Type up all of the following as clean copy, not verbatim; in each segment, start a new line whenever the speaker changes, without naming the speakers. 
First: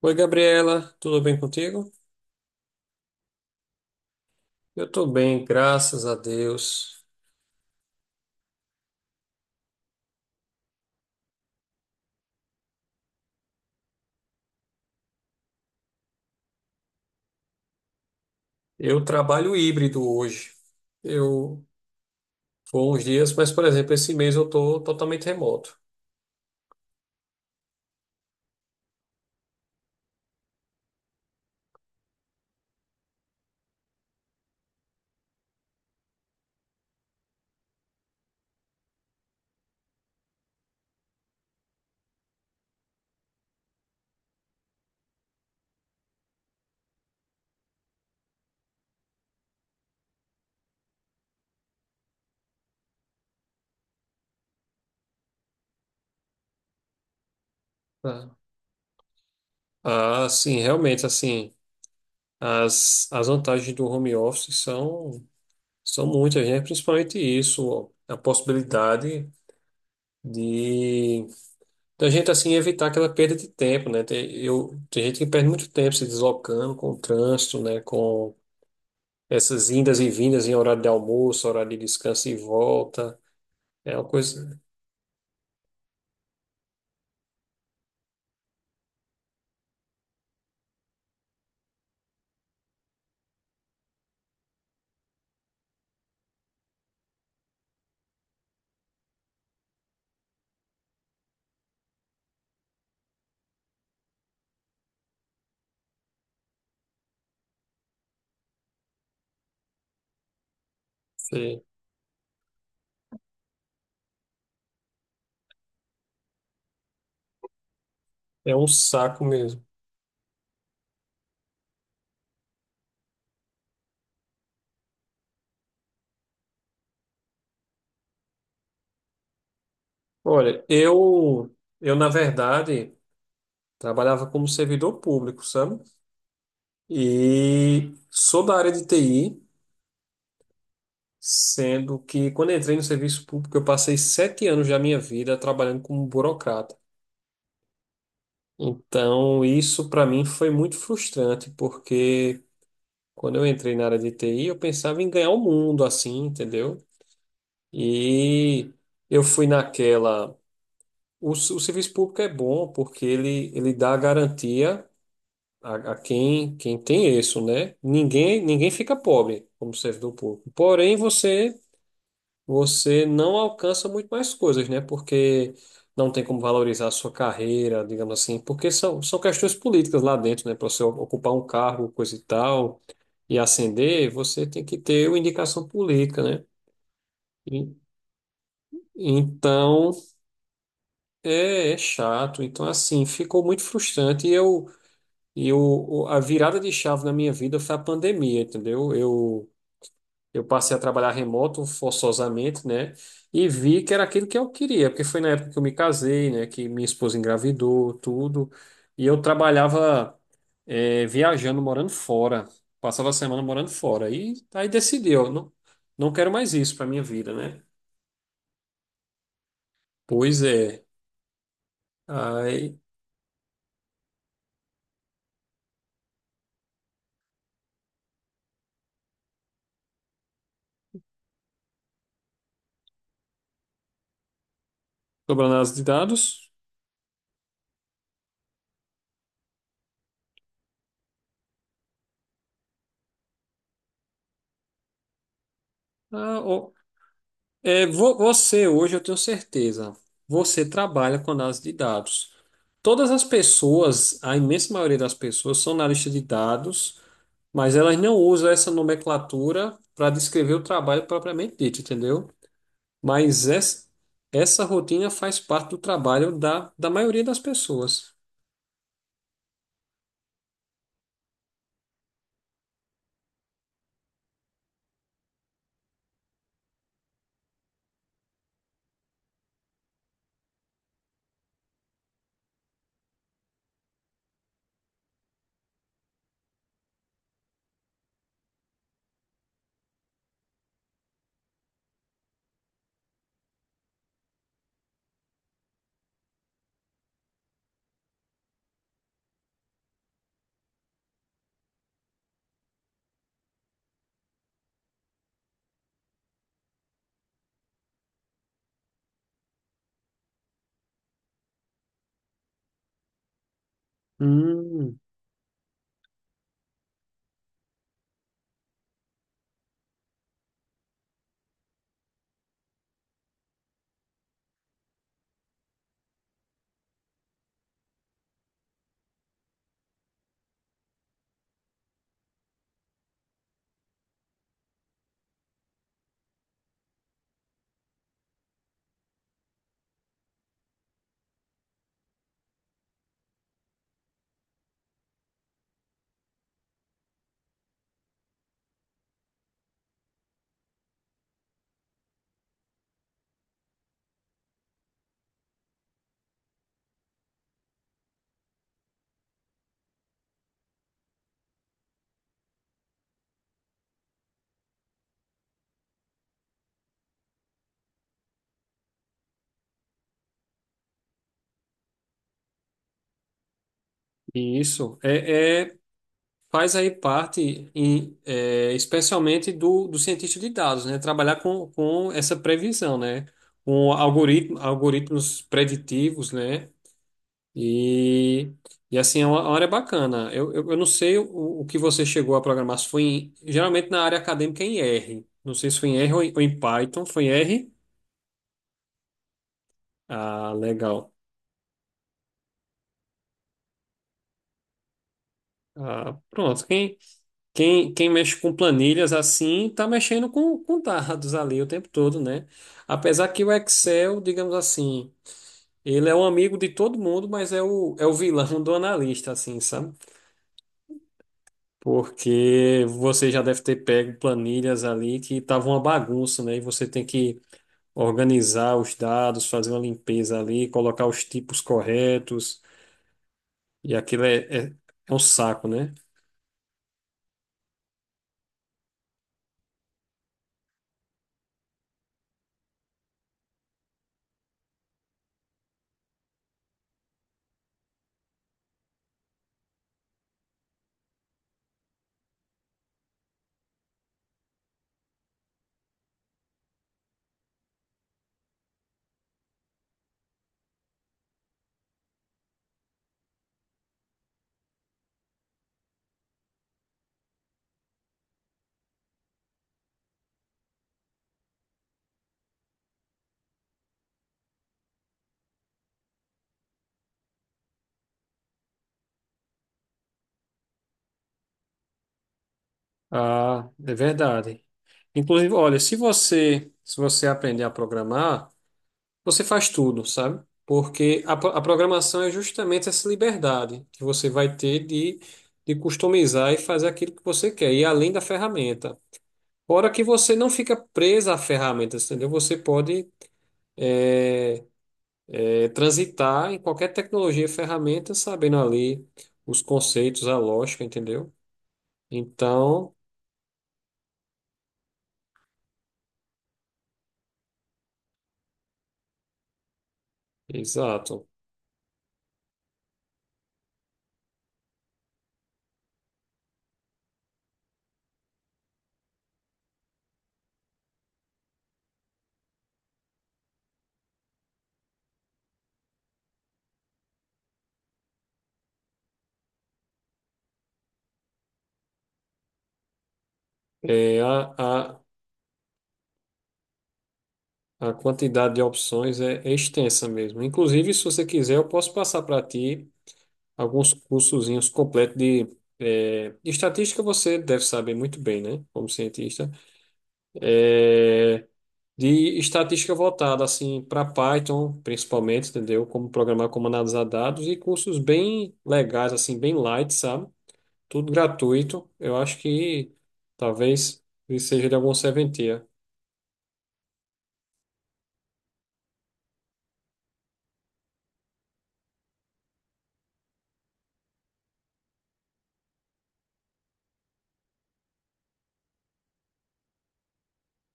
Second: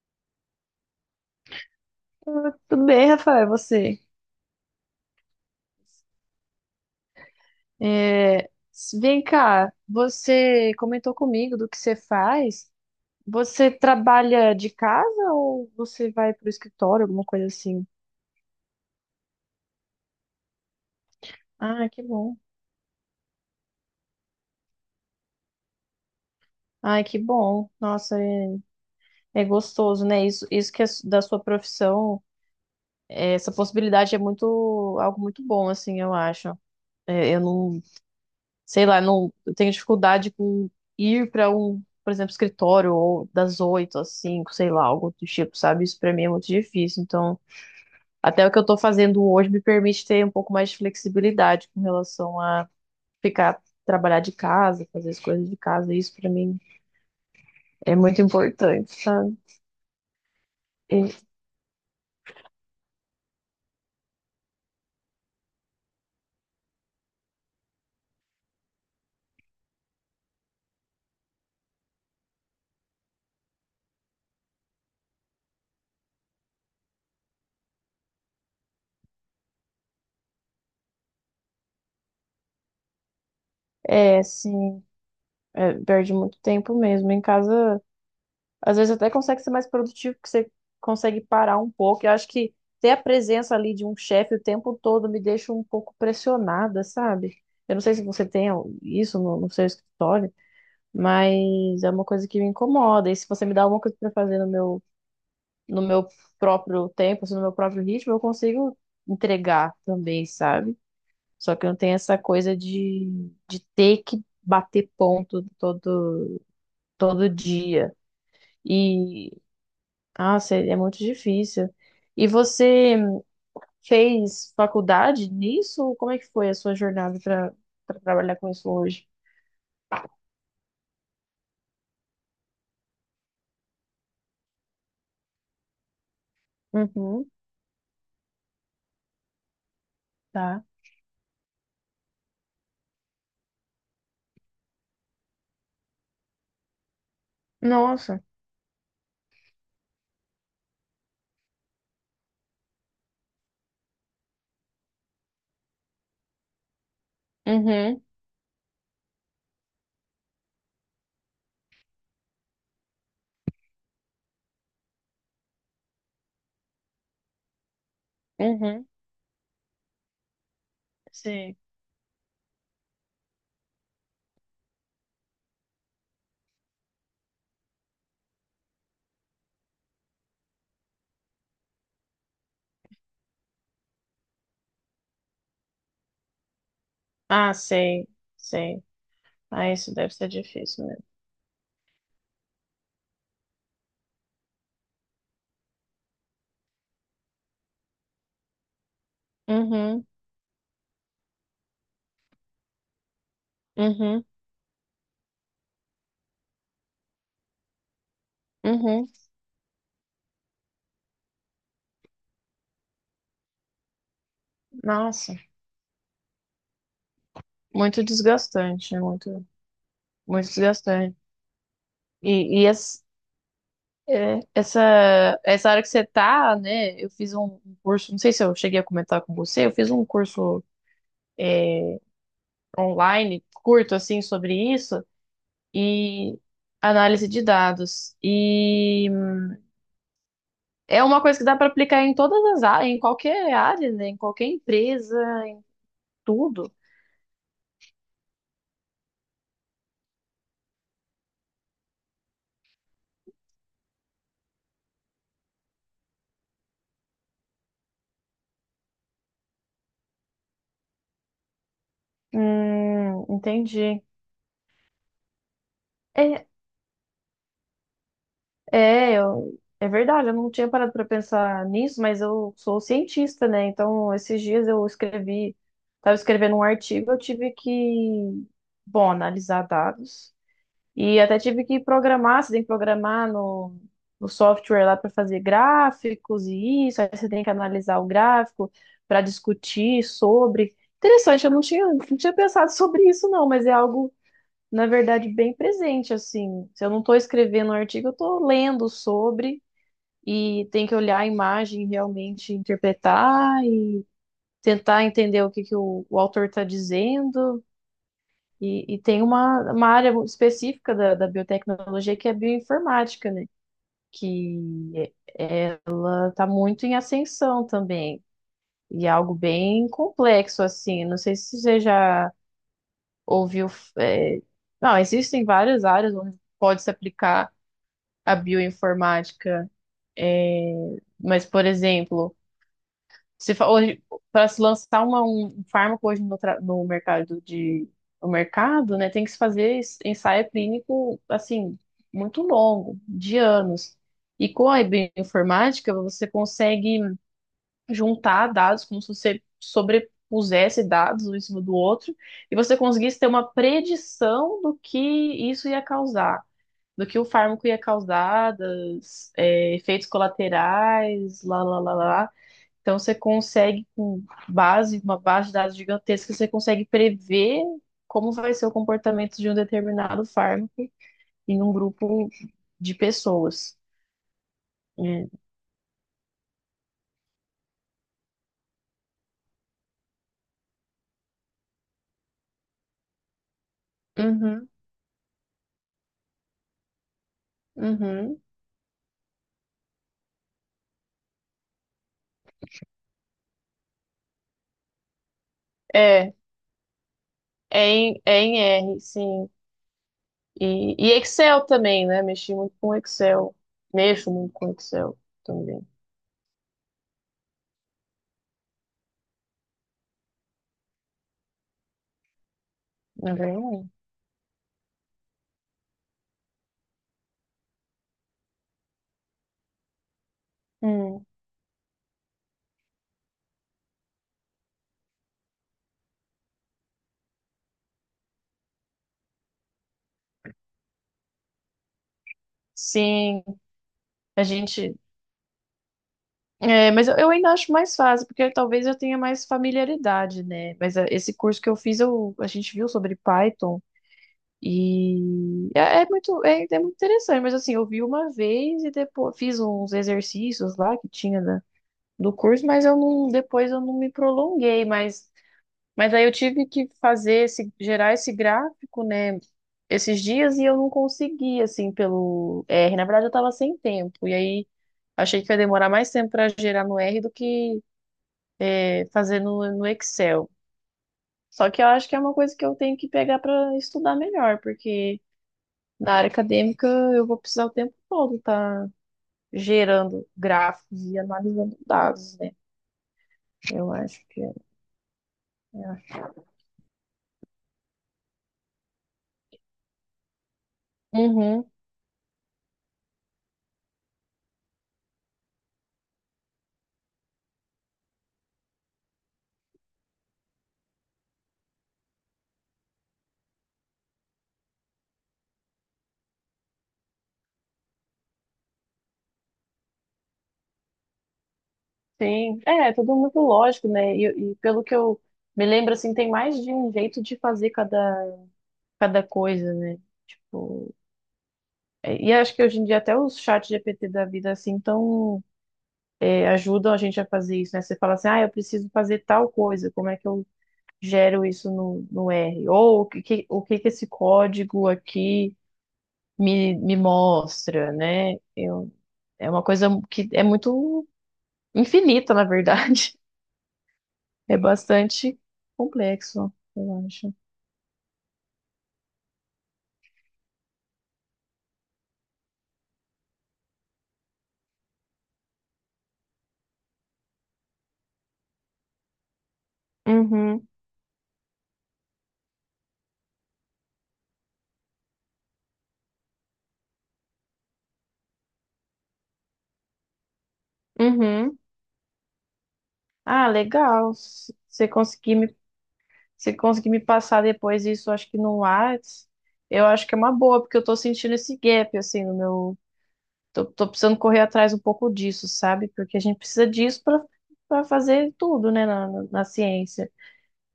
Oi, Gabriela, tudo bem contigo?
Tudo bem, Rafael, é você?
Eu estou bem, graças a Deus.
É, vem cá, você comentou comigo do que você faz. Você trabalha de casa ou você vai para o escritório, alguma coisa assim?
Eu trabalho híbrido hoje. Eu
Ah, que bom.
vou uns dias, mas, por exemplo, esse mês eu estou totalmente remoto.
Ai, que bom. Nossa, é, é gostoso, né? Isso que é da sua profissão, é, essa possibilidade é muito, algo muito bom, assim, eu acho. É, eu não, sei lá, não, eu tenho dificuldade com ir para um, por exemplo, escritório ou das oito às cinco, sei lá, algo do tipo, sabe? Isso para mim é muito difícil. Então, até o que eu tô fazendo hoje me permite ter um pouco mais de flexibilidade com relação a ficar trabalhar de casa, fazer as coisas de casa. Isso para mim é muito
Tá?
importante, sabe?
Ah, sim, realmente,
E-
assim, as vantagens do home office são muitas, né? Principalmente isso, ó, a possibilidade de da gente, assim, evitar aquela perda de tempo, né? Tem gente que perde muito tempo se deslocando com o trânsito, né? Com essas indas e vindas em horário de almoço, horário de descanso e volta. É uma
É,
coisa.
sim, é, perde muito tempo mesmo em casa. Às vezes até consegue ser mais produtivo, porque você consegue parar um pouco. Eu acho que ter a presença ali de um chefe o tempo todo me deixa um pouco pressionada, sabe? Eu não sei se você tem isso no seu escritório, mas é uma coisa que me incomoda. E se você me dá alguma coisa para fazer no meu, no meu próprio tempo, assim, no meu próprio ritmo, eu consigo entregar também, sabe? Só
Sim,
que eu não tenho essa coisa de ter que bater ponto todo, todo dia.
é um saco
E
mesmo.
nossa, é muito difícil. E você fez faculdade nisso? Como é que foi a sua jornada para para trabalhar com isso hoje?
Olha, eu na verdade, trabalhava como servidor público, sabe?
Uhum,
E sou da área de TI,
tá.
sendo que quando entrei no serviço público, eu passei 7 anos da minha vida trabalhando como burocrata.
Nossa.
Então, isso para mim foi muito frustrante, porque quando eu entrei na área de TI, eu pensava em ganhar o mundo, assim, entendeu?
Uhum,
E eu fui naquela. O serviço público é bom porque ele dá garantia a quem, quem tem isso, né? Ninguém
uhum.
fica pobre como servidor público. Porém, você,
Sei.
você não alcança muito mais coisas, né? Porque não tem como valorizar a sua carreira, digamos assim, porque são questões políticas lá dentro, né? Para você ocupar um cargo, coisa e tal, e ascender, você tem que ter uma indicação política, né?
Ah,
E-
sei, sei. Ah,
Então.
isso deve ser difícil mesmo.
É, é chato. Então, assim, ficou muito frustrante. A virada de chave na minha vida foi a pandemia, entendeu?
Uhum,
Eu passei a trabalhar remoto forçosamente, né? E vi que era
uhum,
aquilo que eu queria, porque foi na época que eu me casei, né? Que minha esposa engravidou, tudo. E
uhum.
eu trabalhava, viajando, morando fora. Passava a semana morando fora. E aí decidi, eu
Nossa,
não, não quero mais isso para minha vida, né?
muito desgastante, né? Muito,
Pois
muito
é.
desgastante. E, e
Aí,
es- É, essa área que você tá, né? Eu fiz um curso, não sei se eu cheguei a comentar com você, eu fiz um curso online curto assim sobre isso
sobre análise de
e
dados.
análise de dados. E é uma coisa que dá para aplicar em todas as áreas, em qualquer área, né? Em qualquer empresa, em tudo.
É, você, hoje eu tenho certeza, você trabalha com análise de dados. Todas as pessoas, a imensa maioria das pessoas, são analistas de dados, mas elas não usam essa nomenclatura para descrever o trabalho propriamente dito, entendeu? Mas
Entendi.
essa rotina faz parte do trabalho
É,
da maioria das pessoas.
É verdade, eu não tinha parado para pensar nisso, mas eu sou cientista, né? Então, esses dias eu escrevi, estava escrevendo um artigo, eu tive que, bom, analisar dados. E até tive que programar, você tem que programar no software lá para fazer gráficos e isso, aí você tem que analisar o gráfico para discutir sobre. Interessante, eu não tinha pensado sobre isso, não, mas é algo, na verdade, bem presente, assim. Se eu não estou escrevendo um artigo, eu estou lendo sobre e tem que olhar a imagem realmente interpretar e tentar entender o que que o autor está dizendo. E tem uma área específica da biotecnologia que é a bioinformática, né?
Hum,
Que é, ela está muito em ascensão também. E é algo bem complexo, assim. Não sei se você já ouviu. É, não, existem várias áreas onde pode se aplicar a bioinformática. É, mas, por exemplo, Se fa- hoje para se lançar um fármaco hoje no, no mercado de no mercado, né, tem que se fazer ensaio clínico assim muito longo, de anos. E com a bioinformática você consegue juntar dados como se você sobrepusesse dados um em cima do outro e você conseguisse ter uma predição do que isso ia causar. Do que o fármaco ia causar, dos, efeitos colaterais, lá, lá, lá, lá. Então você consegue, com base, uma base de dados gigantesca, você consegue prever como vai ser o comportamento de um determinado fármaco em um grupo de pessoas.
isso.
É,
É, faz aí parte, especialmente do cientista de dados, né? Trabalhar com essa previsão, né? Com
uhum,
algoritmos preditivos, né?
uhum.
E, e assim, é uma área bacana. Eu não sei o que você chegou a programar, se foi geralmente na área acadêmica é em R. Não sei se foi em R
é,
ou em Python. Foi em R?
é em R, sim.
Ah, legal.
E Excel também, né? Mexi muito com Excel. Mexo muito com Excel também.
Ah, pronto. Quem mexe com planilhas assim, está mexendo com dados ali o tempo todo, né? Apesar
Não
que o
vem ruim.
Excel, digamos assim, ele é um amigo de todo mundo, mas é é o vilão do analista, assim, sabe?
Hum,
Porque você já deve ter pego planilhas ali que estavam uma bagunça, né? E você tem que organizar os dados, fazer uma limpeza ali, colocar os tipos corretos,
sim,
e
a
é,
gente.
é um saco, né?
É, mas eu ainda acho mais fácil, porque talvez eu tenha mais familiaridade, né? Mas é, esse curso que eu fiz, eu, a gente viu sobre Python e é muito interessante, mas assim, eu vi uma vez e depois fiz uns exercícios lá que tinha do curso, mas eu não, depois eu não me prolonguei, mas aí eu tive que fazer esse, gerar esse gráfico, né? Esses dias e eu não consegui, assim, pelo R. Na verdade, eu tava sem tempo, e aí. Achei que ia demorar mais tempo para gerar no R do que fazer no, no Excel. Só que eu acho que é uma coisa que eu tenho que pegar para estudar melhor, porque na área acadêmica eu vou precisar o tempo todo estar gerando gráficos e analisando dados, né?
Ah,
Eu
é
acho que é.
verdade. Inclusive, olha, se você aprender a programar, você faz tudo, sabe? Porque a
Uhum,
programação é justamente essa liberdade que você vai ter de customizar e fazer aquilo que você quer, e além da ferramenta. Fora que você não fica presa à ferramenta, entendeu? Você pode é, transitar em qualquer tecnologia e ferramenta, sabendo ali os conceitos, a lógica, entendeu?
sim. É, é
Então,
tudo muito lógico, né? E pelo que eu me lembro, assim, tem mais de um jeito de fazer cada, cada coisa, né? Tipo,
exato.
é, e acho que hoje em dia até os chats GPT da vida, assim, estão é, ajudam a gente a fazer isso, né? Você fala assim, ah, eu preciso fazer tal coisa, como é que eu gero isso no, no R? Ou o que, o que que esse código aqui me mostra, né? Eu, é uma coisa que é muito infinita, na verdade.
É,
É
a-
bastante complexo, eu acho.
a quantidade de opções é, é extensa mesmo. Inclusive, se você quiser, eu posso passar para ti alguns cursozinhos completos de, de estatística. Você deve saber muito bem, né? Como cientista,
Uhum,
Eh, de estatística voltada assim para Python, principalmente, entendeu? Como programar, como analisar dados e cursos bem legais, assim, bem light, sabe? Tudo
uhum.
gratuito. Eu acho que
Ah,
talvez
legal.
seja de algum serventia.
Se conseguir me passar depois isso, acho que no Whats, eu acho que é uma boa, porque eu tô sentindo esse gap, assim, no meu tô precisando correr atrás um pouco disso, sabe? Porque a gente precisa disso para para fazer tudo, né, na ciência.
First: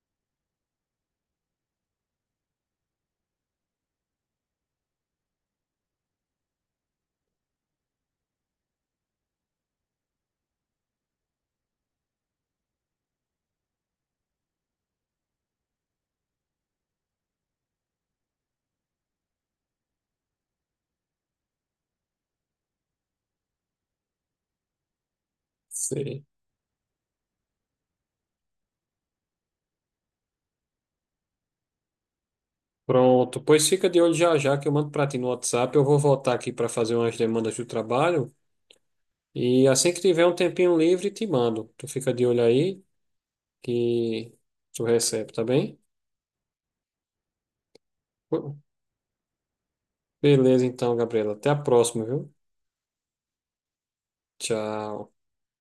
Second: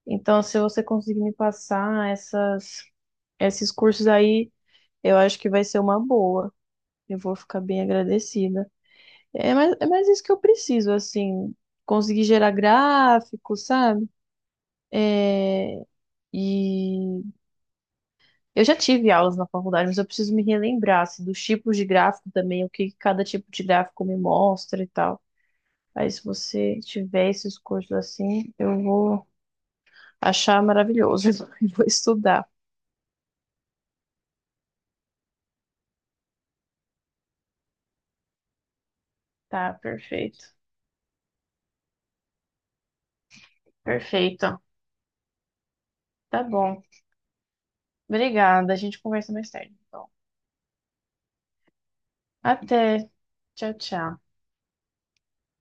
Então, se você conseguir me passar essas, esses cursos aí, eu acho que vai ser uma boa. Eu vou ficar bem agradecida. É mais isso que eu preciso, assim, conseguir gerar gráfico, sabe? É, e eu já tive aulas na faculdade, mas eu preciso me relembrar, assim, dos tipos de gráfico também, o que cada tipo de gráfico me mostra e tal. Aí, se você tiver esses cursos assim, eu vou achar maravilhoso e vou estudar.
Pronto, pois fica de olho já já que eu mando para ti no WhatsApp. Eu vou voltar aqui para fazer umas demandas do trabalho e
Tá,
assim que tiver um
perfeito.
tempinho livre, te mando. Tu fica de olho aí que
Perfeito.
tu recebe, tá bem?
Tá bom. Obrigada. A gente conversa mais tarde. Então,
Beleza, então, Gabriela. Até a próxima, viu?
até. Tchau, tchau.
Tchau.